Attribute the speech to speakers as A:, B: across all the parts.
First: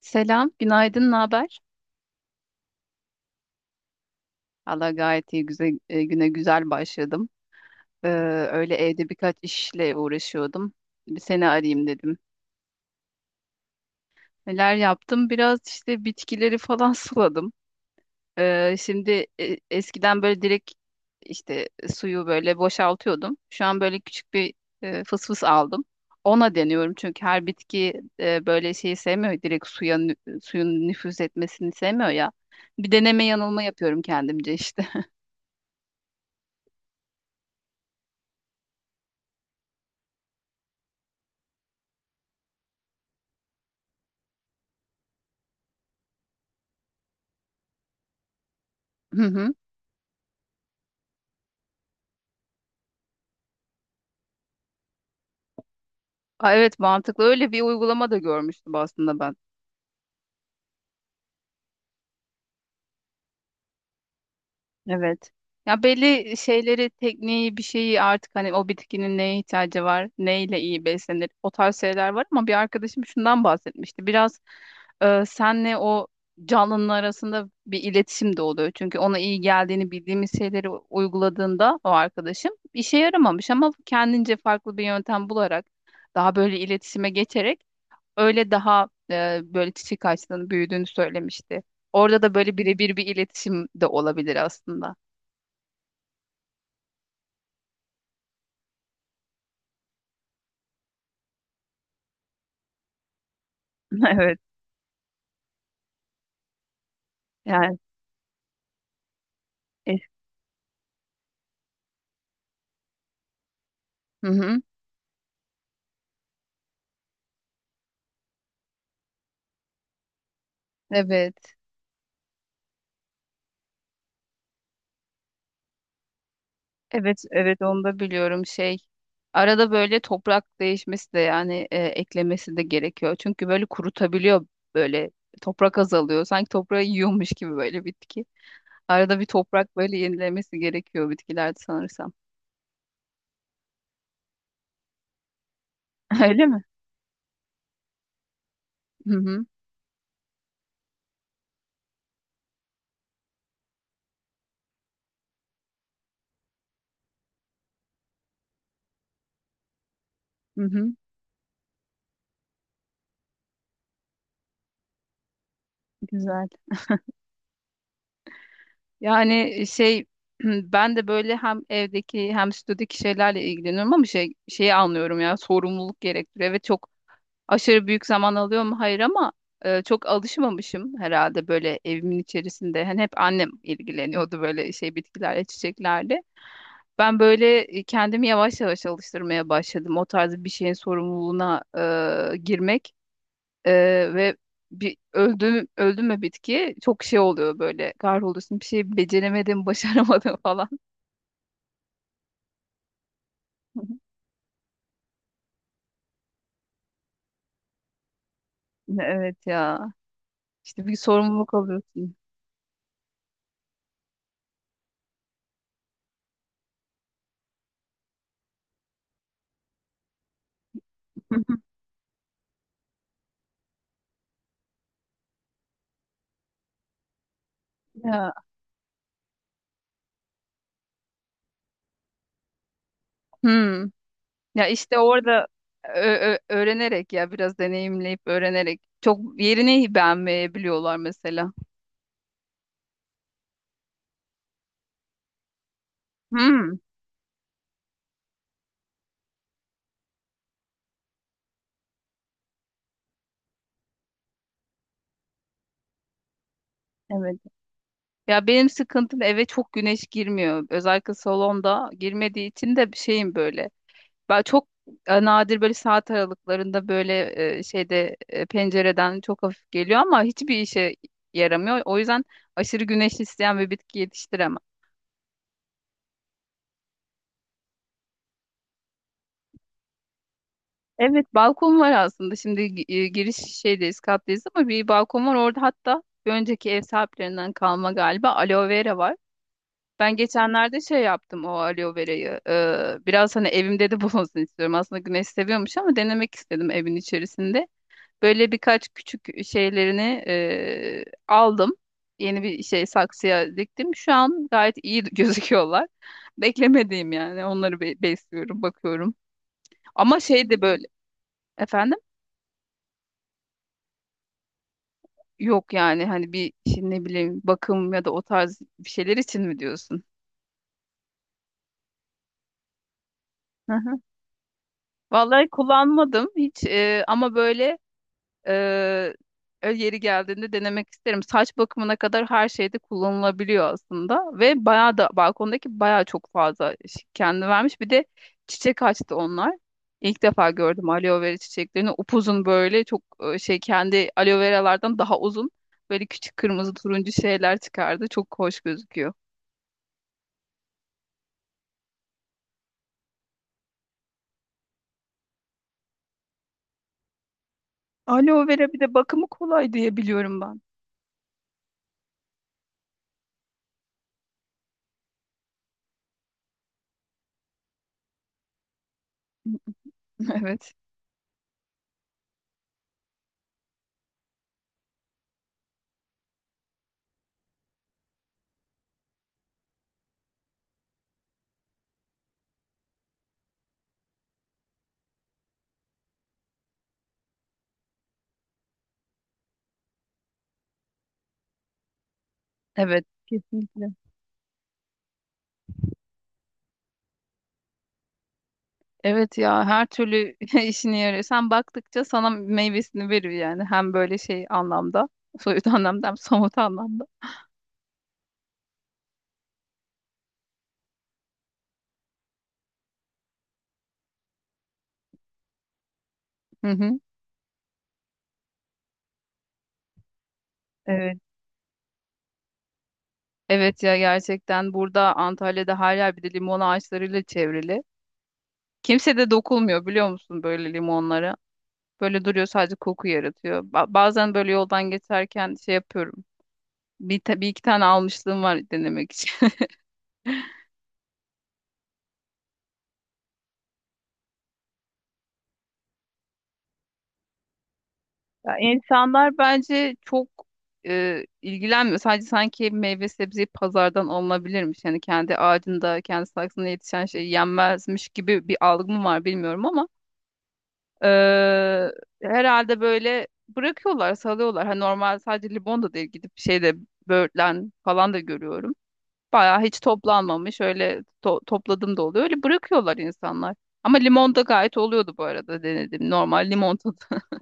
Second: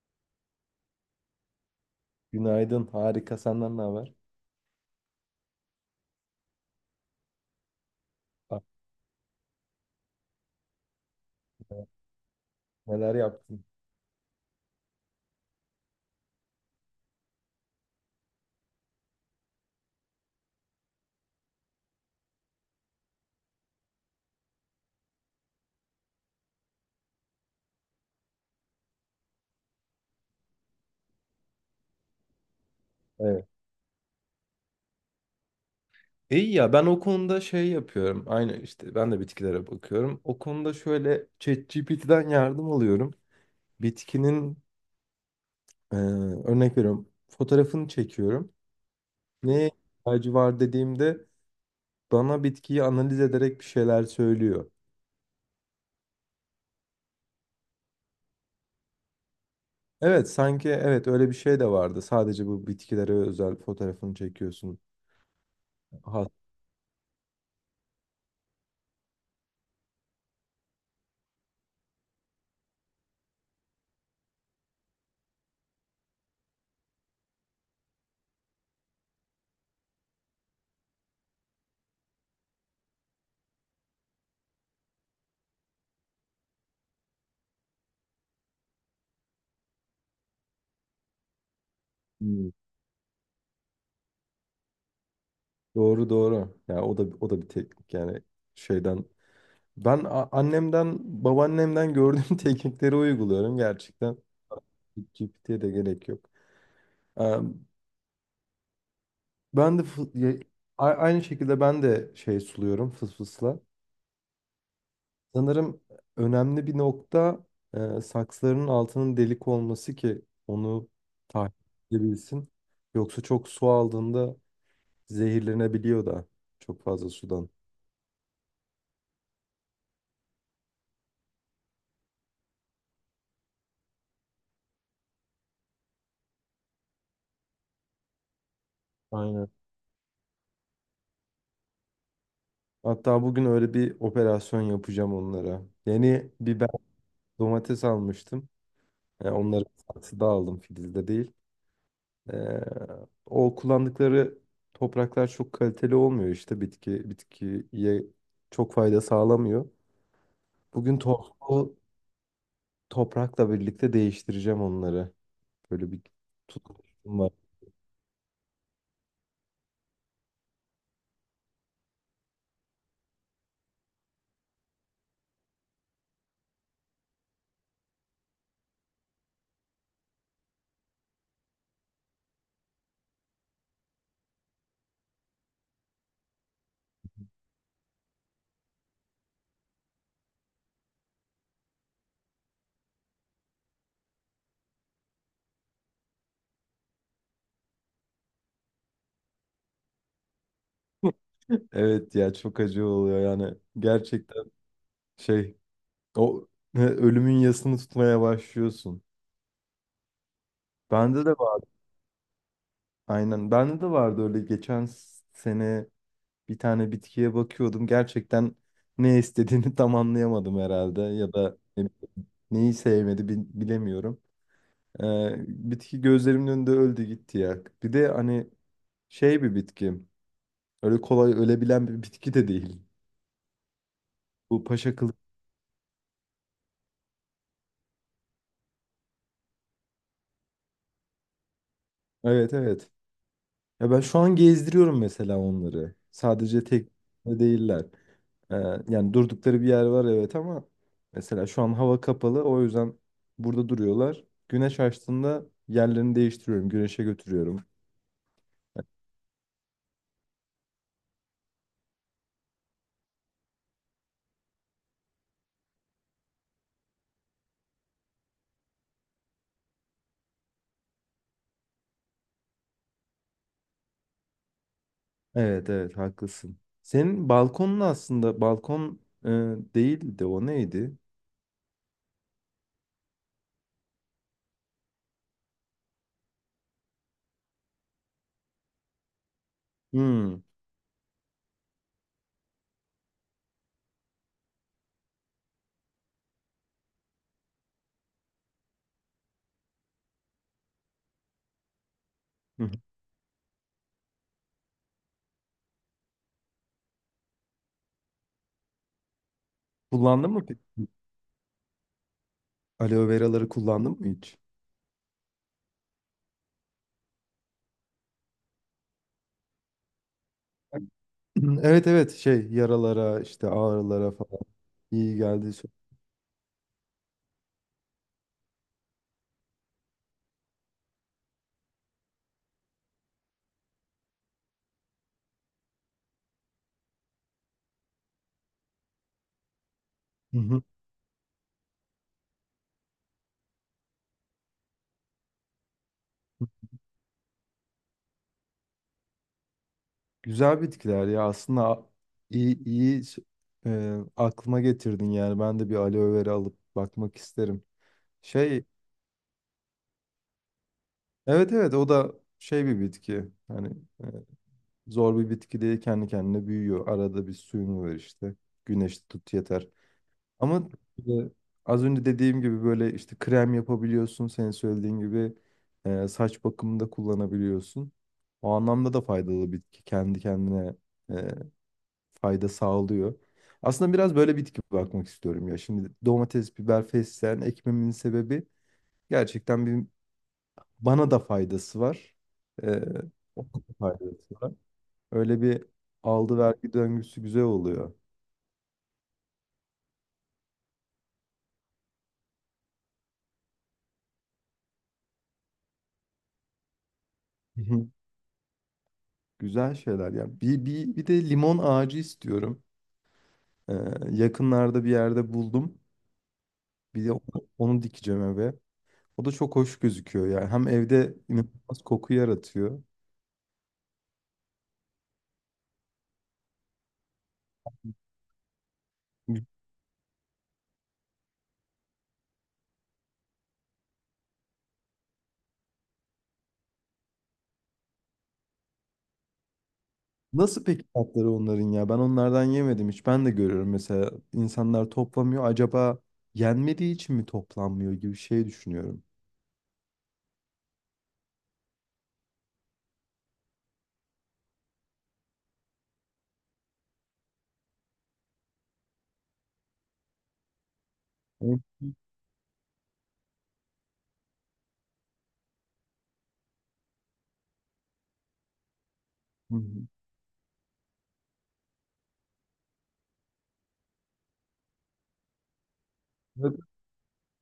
A: Selam, günaydın, ne haber?
B: Günaydın. Harika. Senden ne haber?
A: Allah gayet iyi, güzel, güne güzel başladım. Ee,
B: Ah,
A: öyle evde birkaç işle uğraşıyordum. Bir seni arayayım dedim.
B: Neler yaptın?
A: Neler yaptım? Biraz işte bitkileri falan suladım. Şimdi eskiden böyle direkt işte suyu böyle boşaltıyordum. Şu an böyle küçük bir fısfıs aldım. Ona deniyorum çünkü her bitki böyle şeyi sevmiyor. Direkt suya suyun nüfuz etmesini sevmiyor ya. Bir deneme
B: Evet.
A: yanılma yapıyorum kendimce işte.
B: İyi ya ben o konuda şey yapıyorum. Aynı işte ben de bitkilere bakıyorum. O konuda şöyle ChatGPT'den yardım alıyorum. Bitkinin e, örnek veriyorum. Fotoğrafını çekiyorum.
A: Hı hı.
B: Neye ihtiyacı var dediğimde bana bitkiyi analiz ederek bir şeyler söylüyor.
A: Aa, evet, mantıklı. Öyle bir uygulama da görmüştüm aslında ben.
B: Evet, sanki evet öyle bir şey de vardı. Sadece bu bitkilere özel fotoğrafını çekiyorsun.
A: Evet. Ya
B: Ha,
A: belli şeyleri, tekniği, bir şeyi artık hani o bitkinin neye ihtiyacı var, neyle iyi beslenir, o tarz şeyler var ama bir arkadaşım şundan bahsetmişti. Biraz senle o canlının arasında bir iletişim de oluyor. Çünkü ona iyi geldiğini bildiğimiz şeyleri uyguladığında o arkadaşım işe yaramamış ama kendince farklı bir yöntem bularak daha böyle iletişime geçerek öyle daha böyle çiçek ağaçlarının büyüdüğünü söylemişti. Orada da
B: hmm.
A: böyle birebir bir iletişim de olabilir aslında.
B: Doğru doğru. Ya o da o da bir teknik yani şeyden annemden, babaannemden gördüğüm teknikleri uyguluyorum gerçekten.
A: Evet
B: GPT'ye de gerek yok. Eee,
A: yani.
B: Ben de
A: e,
B: fı- ya- a- aynı şekilde ben de şey suluyorum fısfısla.
A: hı hı,
B: Sanırım önemli bir nokta saksıların altının delik olması ki onu
A: evet.
B: takip edebilsin. Yoksa çok su aldığında zehirlenebiliyor da çok fazla
A: Evet,
B: sudan.
A: evet, onu da biliyorum şey. Arada böyle toprak değişmesi de yani eklemesi de gerekiyor. Çünkü böyle kurutabiliyor böyle toprak azalıyor. Sanki toprağı yiyormuş gibi böyle bitki. Arada bir
B: Aynen.
A: toprak böyle yenilemesi gerekiyor bitkilerde sanırsam.
B: Hatta bugün öyle bir operasyon yapacağım onlara. Yeni
A: Öyle mi?
B: biber, domates almıştım.
A: Hı hı.
B: Onları saksıda aldım, filizde değil. E, o kullandıkları topraklar çok kaliteli olmuyor, işte bitki bitkiye çok fayda sağlamıyor.
A: Hı hı.
B: Bugün tohumlu toprakla birlikte değiştireceğim onları. Böyle bir
A: Güzel.
B: tutkum var.
A: Yani şey ben de böyle hem evdeki hem stüdyodaki şeylerle ilgileniyorum ama şey şeyi anlıyorum ya sorumluluk gerektiriyor. Evet, çok aşırı büyük zaman alıyor mu? Hayır ama çok alışmamışım herhalde böyle evimin içerisinde. Hani hep annem ilgileniyordu böyle şey bitkilerle, çiçeklerle. Ben böyle kendimi yavaş yavaş alıştırmaya başladım. O tarz bir şeyin sorumluluğuna girmek. Ve bir öldü mü bitki çok şey oluyor böyle kahroluyorsun bir şey beceremedim başaramadım falan.
B: Evet ya, çok acı oluyor yani gerçekten, şey o ölümün yasını tutmaya başlıyorsun.
A: Evet ya, işte bir
B: Bende de
A: sorumluluk
B: vardı,
A: alıyorsun.
B: aynen bende de vardı. Öyle geçen sene bir tane bitkiye bakıyordum. Gerçekten ne istediğini tam anlayamadım herhalde, ya da neyi sevmedi bilemiyorum. Ee, bitki gözlerimin önünde öldü gitti ya. Bir de
A: Ya.
B: hani şey bir bitki. Öyle kolay ölebilen bir bitki de değil.
A: Hmm.
B: Bu
A: Ya
B: paşa
A: işte
B: kılıcı.
A: orada öğrenerek ya biraz deneyimleyip öğrenerek çok yerini beğenmeyebiliyorlar mesela.
B: Evet evet. Ya ben şu an gezdiriyorum mesela onları. Sadece
A: Hmm.
B: tek değiller. Ee, yani durdukları bir yer var evet, ama mesela şu an hava kapalı, o yüzden burada duruyorlar. Güneş açtığında yerlerini değiştiriyorum, güneşe
A: Evet.
B: götürüyorum.
A: Ya benim sıkıntım eve çok güneş girmiyor. Özellikle salonda girmediği için de bir şeyim böyle. Ben çok nadir böyle saat aralıklarında böyle şeyde pencereden çok hafif geliyor ama hiçbir işe yaramıyor. O yüzden aşırı güneş isteyen bir bitki yetiştiremem.
B: Evet evet haklısın. Senin balkonun aslında balkon değildi, o neydi?
A: Evet, balkon var aslında. Şimdi giriş şeydeyiz, kattayız ama bir balkon var orada, hatta bir önceki ev sahiplerinden kalma galiba aloe vera var. Ben
B: Hmm.
A: geçenlerde şey yaptım o aloe verayı. Biraz hani evimde de bulunsun istiyorum. Aslında güneş seviyormuş ama denemek istedim evin içerisinde. Böyle birkaç küçük şeylerini aldım. Yeni bir
B: Hı hı.
A: şey saksıya diktim. Şu an gayet iyi gözüküyorlar. Beklemediğim yani. Onları besliyorum, bakıyorum. Ama
B: Kullandın mı
A: şey de
B: peki?
A: böyle efendim,
B: Aloe veraları kullandın mı hiç?
A: yok yani hani bir şimdi ne bileyim bakım ya da o tarz bir şeyler için mi diyorsun?
B: Evet evet, şey yaralara, işte
A: Hı hı.
B: ağrılara falan iyi
A: Vallahi
B: geldi.
A: kullanmadım hiç, ama böyle Ee, yeri geldiğinde denemek isterim. Saç bakımına kadar her şeyde kullanılabiliyor aslında ve bayağı da balkondaki bayağı çok fazla kendi vermiş. Bir de çiçek açtı onlar. İlk
B: Hı
A: defa
B: hı.
A: gördüm aloe vera çiçeklerini. Upuzun böyle çok şey kendi aloe veralardan daha uzun böyle küçük kırmızı turuncu şeyler çıkardı. Çok hoş gözüküyor.
B: Güzel bitkiler ya aslında, iyi iyi aklıma getirdin yani, ben de bir aloe vera alıp bakmak isterim.
A: Aloe
B: Şey
A: vera bir de bakımı kolay diye biliyorum ben.
B: evet evet, o da şey bir bitki hani, e, zor bir bitki değil, kendi kendine büyüyor, arada bir suyunu ver işte, güneş tut yeter. Ama
A: Evet.
B: e, az önce dediğim gibi böyle işte krem yapabiliyorsun. Senin söylediğin gibi saç bakımında kullanabiliyorsun. O anlamda da faydalı bitki. Kendi kendine e, fayda sağlıyor. Aslında biraz böyle bitki bakmak istiyorum ya. Şimdi domates, biber, fesleğen ekmemin sebebi gerçekten bir, bana da faydası var. E,
A: Evet.
B: ona da
A: Kesinlikle.
B: faydası var. Öyle bir aldı vergi döngüsü güzel oluyor.
A: Evet ya, her türlü işine yarıyor. Sen baktıkça sana meyvesini veriyor yani. Hem böyle şey anlamda, soyut anlamda, hem somut anlamda.
B: Hı hı. Güzel şeyler ya. Bir de limon ağacı istiyorum. Ee, yakınlarda bir yerde buldum.
A: Hı hı.
B: Bir de onu dikeceğim eve. O da çok hoş gözüküyor yani. Hem evde
A: Evet.
B: inanılmaz koku yaratıyor.
A: Evet ya, gerçekten burada Antalya'da her yer bir de limon ağaçlarıyla çevrili. Kimse de dokulmuyor biliyor musun böyle limonlara. Böyle duruyor sadece koku yaratıyor. Bazen böyle yoldan geçerken şey yapıyorum. Bir, bir iki tane almışlığım var denemek için.
B: Nasıl peki tatları onların ya? Ben onlardan yemedim hiç. Ben de görüyorum mesela, insanlar toplamıyor. Acaba yenmediği için mi toplanmıyor gibi şey
A: Ya
B: düşünüyorum.
A: insanlar bence çok ilgilenmiyor. Sadece sanki meyve sebzeyi pazardan alınabilirmiş. Yani kendi ağacında, kendi saksında yetişen şey yenmezmiş gibi bir algı mı var bilmiyorum ama
B: Hı
A: e, herhalde böyle bırakıyorlar, salıyorlar. Hani normal sadece limon da değil, gidip şeyde böğürtlen falan da görüyorum. Bayağı hiç
B: hı.
A: toplanmamış. Öyle topladım da oluyor. Öyle bırakıyorlar insanlar. Ama limon da gayet oluyordu bu arada, denedim.
B: Ve
A: Normal limon tadı.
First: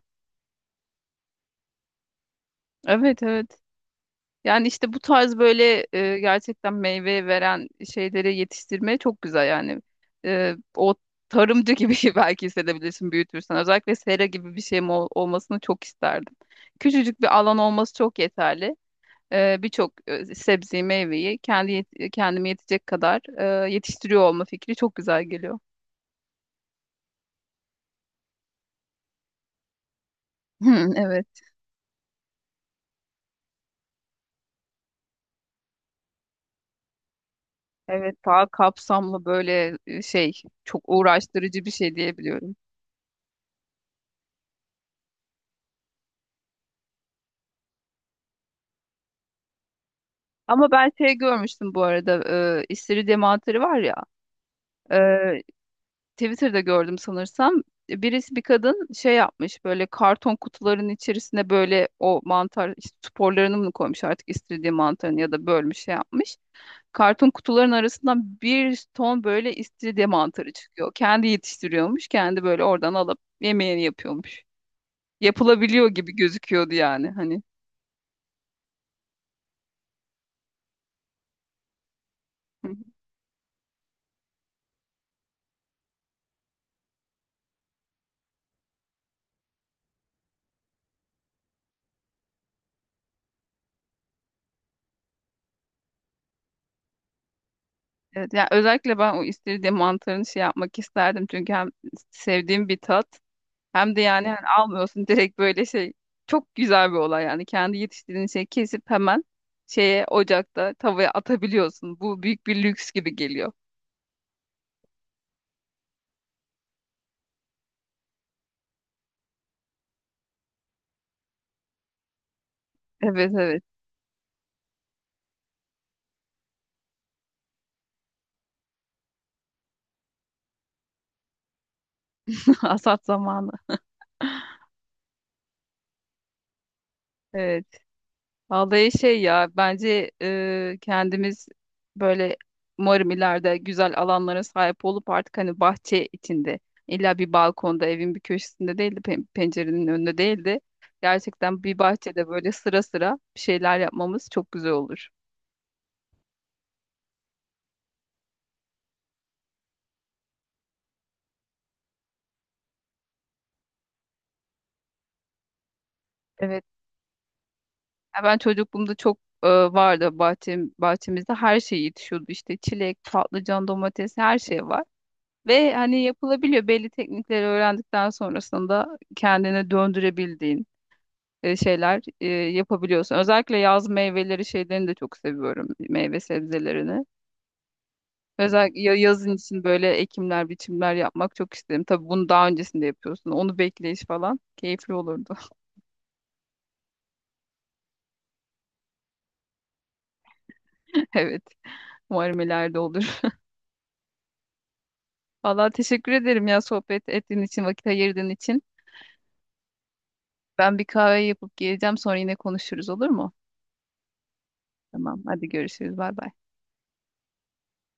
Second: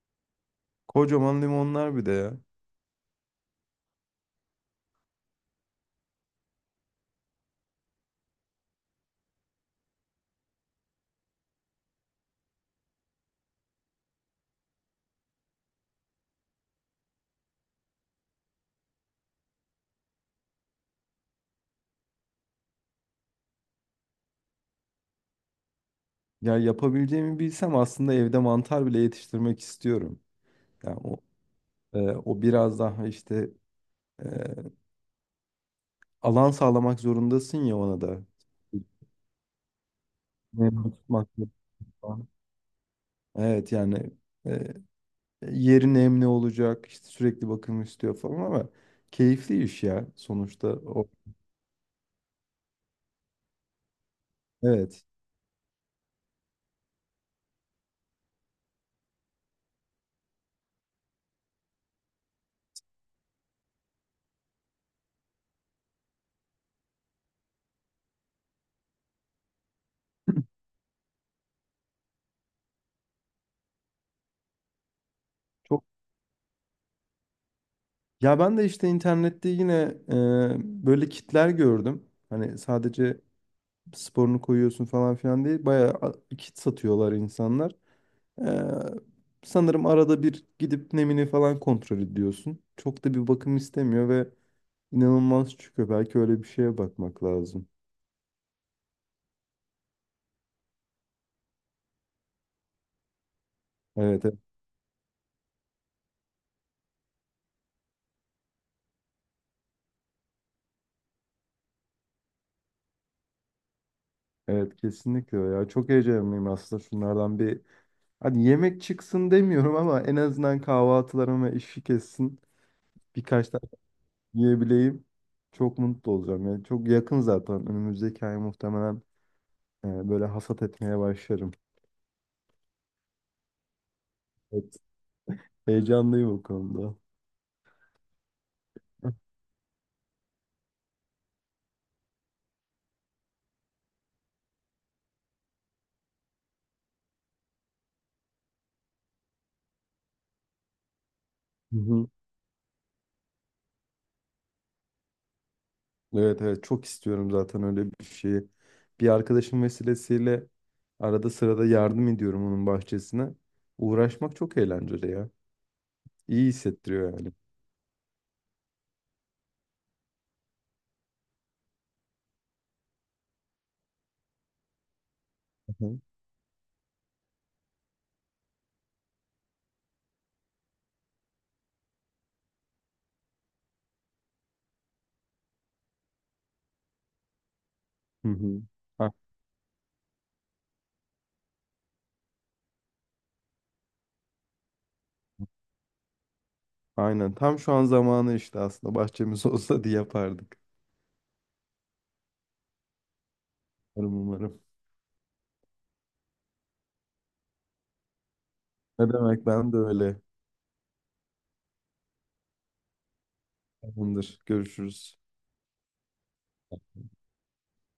B: kocaman limonlar bir de ya.
A: Evet, evet. Yani işte bu tarz böyle gerçekten meyve veren şeyleri yetiştirmeye çok güzel yani. E, o tarımcı gibi belki hissedebilirsin büyütürsen. Özellikle sera gibi bir şeyim olmasını çok isterdim. Küçücük bir alan olması çok yeterli. E, birçok sebzeyi, meyveyi kendi kendime yetecek kadar yetiştiriyor olma fikri çok güzel geliyor.
B: Ya yapabileceğimi bilsem aslında evde mantar bile yetiştirmek istiyorum.
A: Hmm,
B: Yani
A: evet.
B: o biraz daha işte e, alan sağlamak zorundasın ya ona
A: Evet,
B: da.
A: daha kapsamlı böyle şey çok
B: Nemli tutmak
A: uğraştırıcı bir şey
B: falan.
A: diyebiliyorum.
B: Evet yani e, yeri nemli olacak, işte sürekli bakım istiyor falan, ama keyifli iş ya sonuçta.
A: Ama ben
B: O,
A: şey görmüştüm bu arada, istiridye mantarı var ya, e,
B: evet.
A: Twitter'da gördüm sanırsam, birisi bir kadın şey yapmış böyle karton kutuların içerisine böyle o mantar işte sporlarını mı koymuş artık istiridye mantarını ya da bölmüş şey yapmış. Karton kutuların arasından bir ton böyle istiridye mantarı çıkıyor. Kendi yetiştiriyormuş, kendi böyle oradan alıp yemeğini yapıyormuş.
B: Çok
A: Yapılabiliyor gibi gözüküyordu yani hani.
B: ya, ben de işte internette yine böyle kitler gördüm. Hani sadece sporunu koyuyorsun falan filan değil. Bayağı kit satıyorlar insanlar. E, sanırım arada bir gidip nemini falan kontrol ediyorsun. Çok da bir bakım istemiyor ve İnanılmaz çıkıyor. Belki öyle bir şeye bakmak lazım.
A: Evet, yani özellikle ben o istiridye mantarını şey yapmak isterdim. Çünkü hem sevdiğim bir tat, hem de
B: Evet,
A: yani
B: evet,
A: hani almıyorsun direkt böyle şey. Çok güzel bir olay yani. Kendi yetiştirdiğin şeyi kesip hemen şeye ocakta tavaya atabiliyorsun. Bu büyük bir lüks gibi geliyor.
B: evet kesinlikle öyle ya. Çok heyecanlıyım aslında şunlardan bir. Hadi yemek çıksın demiyorum ama en azından kahvaltılarıma işi kessin.
A: Evet,
B: Birkaç
A: evet.
B: tane yiyebileyim. Çok mutlu olacağım. Yani çok yakın zaten. Önümüzdeki ay muhtemelen böyle hasat etmeye başlarım.
A: Hasat zamanı.
B: Evet, heyecanlıyım o konuda.
A: Evet. Vallahi şey ya, bence kendimiz böyle umarım ileride güzel alanlara sahip olup artık hani bahçe içinde illa bir balkonda evin bir köşesinde değildi, pencerenin önünde değildi. Gerçekten
B: Hı
A: bir
B: hı.
A: bahçede böyle sıra sıra bir şeyler yapmamız çok güzel olur.
B: Evet evet, çok istiyorum zaten öyle bir şeyi. Bir arkadaşım vesilesiyle arada sırada yardım ediyorum onun bahçesine. Uğraşmak çok eğlenceli ya. İyi
A: Evet.
B: hissettiriyor yani.
A: Ya ben çocukluğumda çok vardı bahçem, bahçemizde her şey yetişiyordu işte çilek, patlıcan, domates, her şey var.
B: Hı
A: Ve
B: hı.
A: hani yapılabiliyor belli teknikleri öğrendikten sonrasında kendine döndürebildiğin. Şeyler yapabiliyorsun. Özellikle yaz meyveleri şeylerini de çok seviyorum. Meyve sebzelerini.
B: Hı hı.
A: Özellikle
B: Ha,
A: yazın için böyle ekimler, biçimler yapmak çok isterim. Tabii bunu daha öncesinde yapıyorsun. Onu bekleyiş falan keyifli olurdu.
B: aynen. Tam şu an zamanı, işte aslında bahçemiz olsa diye yapardık.
A: Evet. Umarım ileride olur.
B: Umarım umarım.
A: Valla, teşekkür ederim ya, sohbet ettiğin için, vakit ayırdığın için.
B: Ne demek, ben de öyle.
A: Ben bir kahve yapıp geleceğim, sonra yine konuşuruz, olur mu?
B: Tamamdır. Görüşürüz.
A: Tamam. Hadi görüşürüz. Bay bay.